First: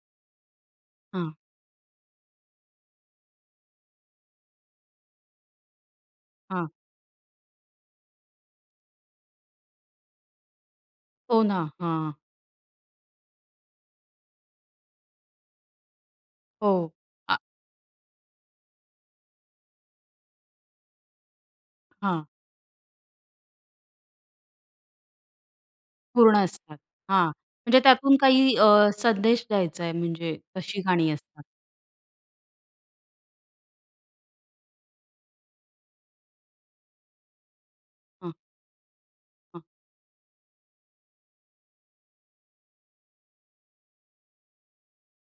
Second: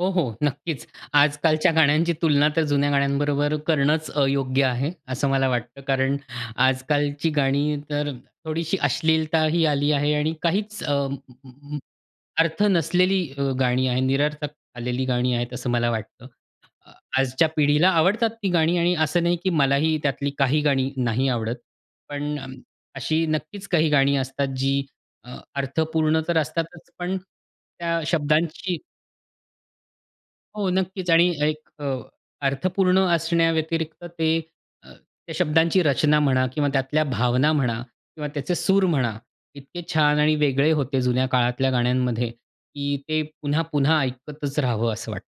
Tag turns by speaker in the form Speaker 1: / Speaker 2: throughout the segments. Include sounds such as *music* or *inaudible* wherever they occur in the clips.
Speaker 1: हो, हो नक्कीच.
Speaker 2: हां.
Speaker 1: आजकालच्या गाण्यांची तुलना तर जुन्या गाण्यांबरोबर करणंच अयोग्य आहे, असं मला वाटतं. कारण
Speaker 2: हां.
Speaker 1: आजकालची गाणी तर थोडीशी अश्लीलताही आली आहे आणि काहीच अ,
Speaker 2: हो ना, हां.
Speaker 1: अर्थ नसलेली अ, गाणी आहेत निरर्थक आलेली गाणी आहेत असं मला वाटतं. अ,
Speaker 2: हो, अ
Speaker 1: आजच्या पिढीला आवडतात ती गाणी आणि असं नाही की मलाही त्यातली काही गाणी नाही आवडत.
Speaker 2: हां.
Speaker 1: पण अ, अशी नक्कीच काही गाणी असतात जी अ, अर्थपूर्ण
Speaker 2: पूर्ण
Speaker 1: तर
Speaker 2: असतात.
Speaker 1: असतातच पण
Speaker 2: हां, म्हणजे
Speaker 1: त्या
Speaker 2: त्यातून काही अ,
Speaker 1: शब्दांची
Speaker 2: संदेश द्यायचा आहे म्हणजे
Speaker 1: हो,
Speaker 2: तशी
Speaker 1: नक्कीच
Speaker 2: गाणी
Speaker 1: आणि
Speaker 2: असतात?
Speaker 1: एक अ, अर्थपूर्ण असण्याव्यतिरिक्त ते अ, त्या शब्दांची रचना म्हणा किंवा त्यातल्या भावना म्हणा किंवा
Speaker 2: हां.
Speaker 1: त्याचे सूर म्हणा,
Speaker 2: हां.
Speaker 1: इतके छान आणि वेगळे होते जुन्या काळातल्या गाण्यांमध्ये की ते पुन्हा-पुन्हा ऐकतच राहावं, असं वाटतं.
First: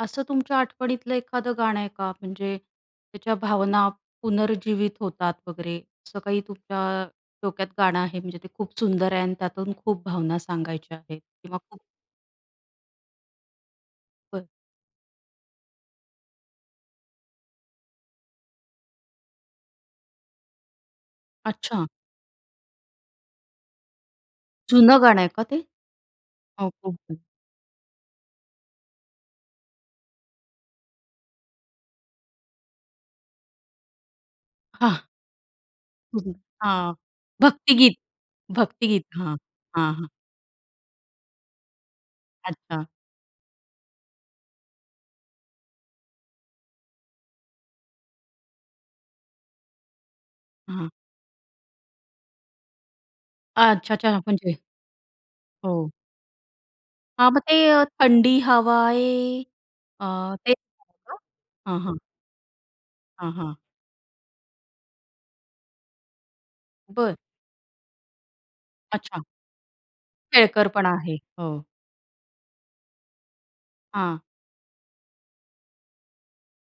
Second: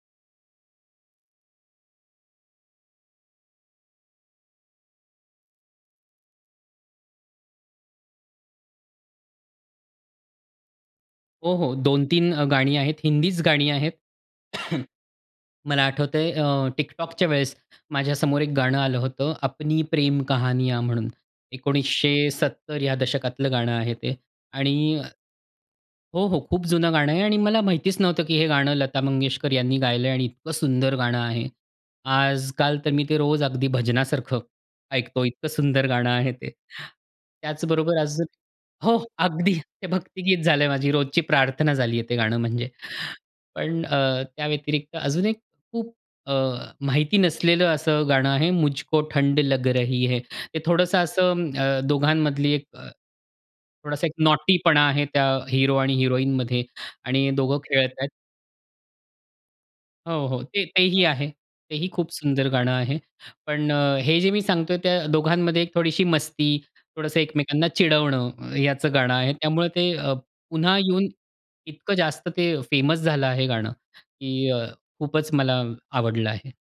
Speaker 2: असं तुमच्या आठवणीतलं एखादं गाणं आहे का? म्हणजे त्याच्या भावना पुनर्जीवित होतात वगैरे, असं काही तुमच्या, डोक्यात गाणं आहे? म्हणजे ते खूप सुंदर आहे आणि त्यातून खूप भावना सांगायच्या आहेत
Speaker 1: हो,
Speaker 2: किंवा
Speaker 1: हो,
Speaker 2: खूप
Speaker 1: 2-3 अ, गाणी आहेत, हिंदीच गाणी आहेत.
Speaker 2: बरं.
Speaker 1: *coughs* मला आठवतं आहे अ, TikTokच्या वेळेस माझ्यासमोर एक गाणं आलं होतं, "अपनी प्रेम कहानिया" म्हणून.
Speaker 2: अच्छा.
Speaker 1: 1970 या दशकातलं गाणं आहे ते आणि
Speaker 2: जुनं गाणं आहे का ते?
Speaker 1: हो, हो, खूप
Speaker 2: हो,
Speaker 1: जुनं गाणं
Speaker 2: खूप-खूप.
Speaker 1: आहे आणि मला माहितीच नव्हतं की हे गाणं लता मंगेशकर यांनी गायलंय आणि इतकं सुंदर गाणं आहे. आजकाल तर मी ते रोज अगदी भजनासारखं
Speaker 2: हां.
Speaker 1: ऐकतो. इतकं सुंदर गाणं
Speaker 2: हं,
Speaker 1: आहे
Speaker 2: हं,
Speaker 1: ते.
Speaker 2: हां, भक्तिगीत,
Speaker 1: त्याचबरोबर अजून हो,
Speaker 2: भक्तिगीत, हां,
Speaker 1: अगदी ते
Speaker 2: हां, हां.
Speaker 1: भक्तिगीत झालं आहे माझी रोजची प्रार्थना झाली आहे ते गाणं म्हणजे.
Speaker 2: अच्छा.
Speaker 1: पण अ, त्याव्यतिरिक्त अजून एक खूप अ, माहिती नसलेलं असं गाणं आहे, "मुझको ठंड लग रही है," ते
Speaker 2: हां.
Speaker 1: थोडंसं असं, अ, दोघांमधली एक अ,
Speaker 2: अच्छा,
Speaker 1: थोडासा एक
Speaker 2: अच्छा, म्हणजे?
Speaker 1: नॉटीपणा आहे त्या हीरो
Speaker 2: हो.
Speaker 1: आणि हिरोईनमध्ये आणि
Speaker 2: हां, मग ते
Speaker 1: दोघं खेळत आहेत.
Speaker 2: थंडी हवाये. अ,
Speaker 1: हो, हो,
Speaker 2: ते
Speaker 1: ते तेही
Speaker 2: *unintelligible*
Speaker 1: आहे.
Speaker 2: हां,
Speaker 1: तेही
Speaker 2: हां.
Speaker 1: खूप सुंदर गाणं आहे.
Speaker 2: हां, हां.
Speaker 1: पण अ, हे जे मी सांगतो आहे त्या दोघांमध्ये एक थोडीशी मस्ती,
Speaker 2: बरं.
Speaker 1: थोडंसं एकमेकांना चिडवणं ह ह्याचं गाणं
Speaker 2: अच्छा.
Speaker 1: आहे. त्यामुळे ते अ, पुन्हा
Speaker 2: खेळकरपणा
Speaker 1: येऊन
Speaker 2: आहे, हो.
Speaker 1: इतकं जास्त ते फेमस झालं आहे गाणं
Speaker 2: हां.
Speaker 1: की अ, खूपच मला आवडलं आहे.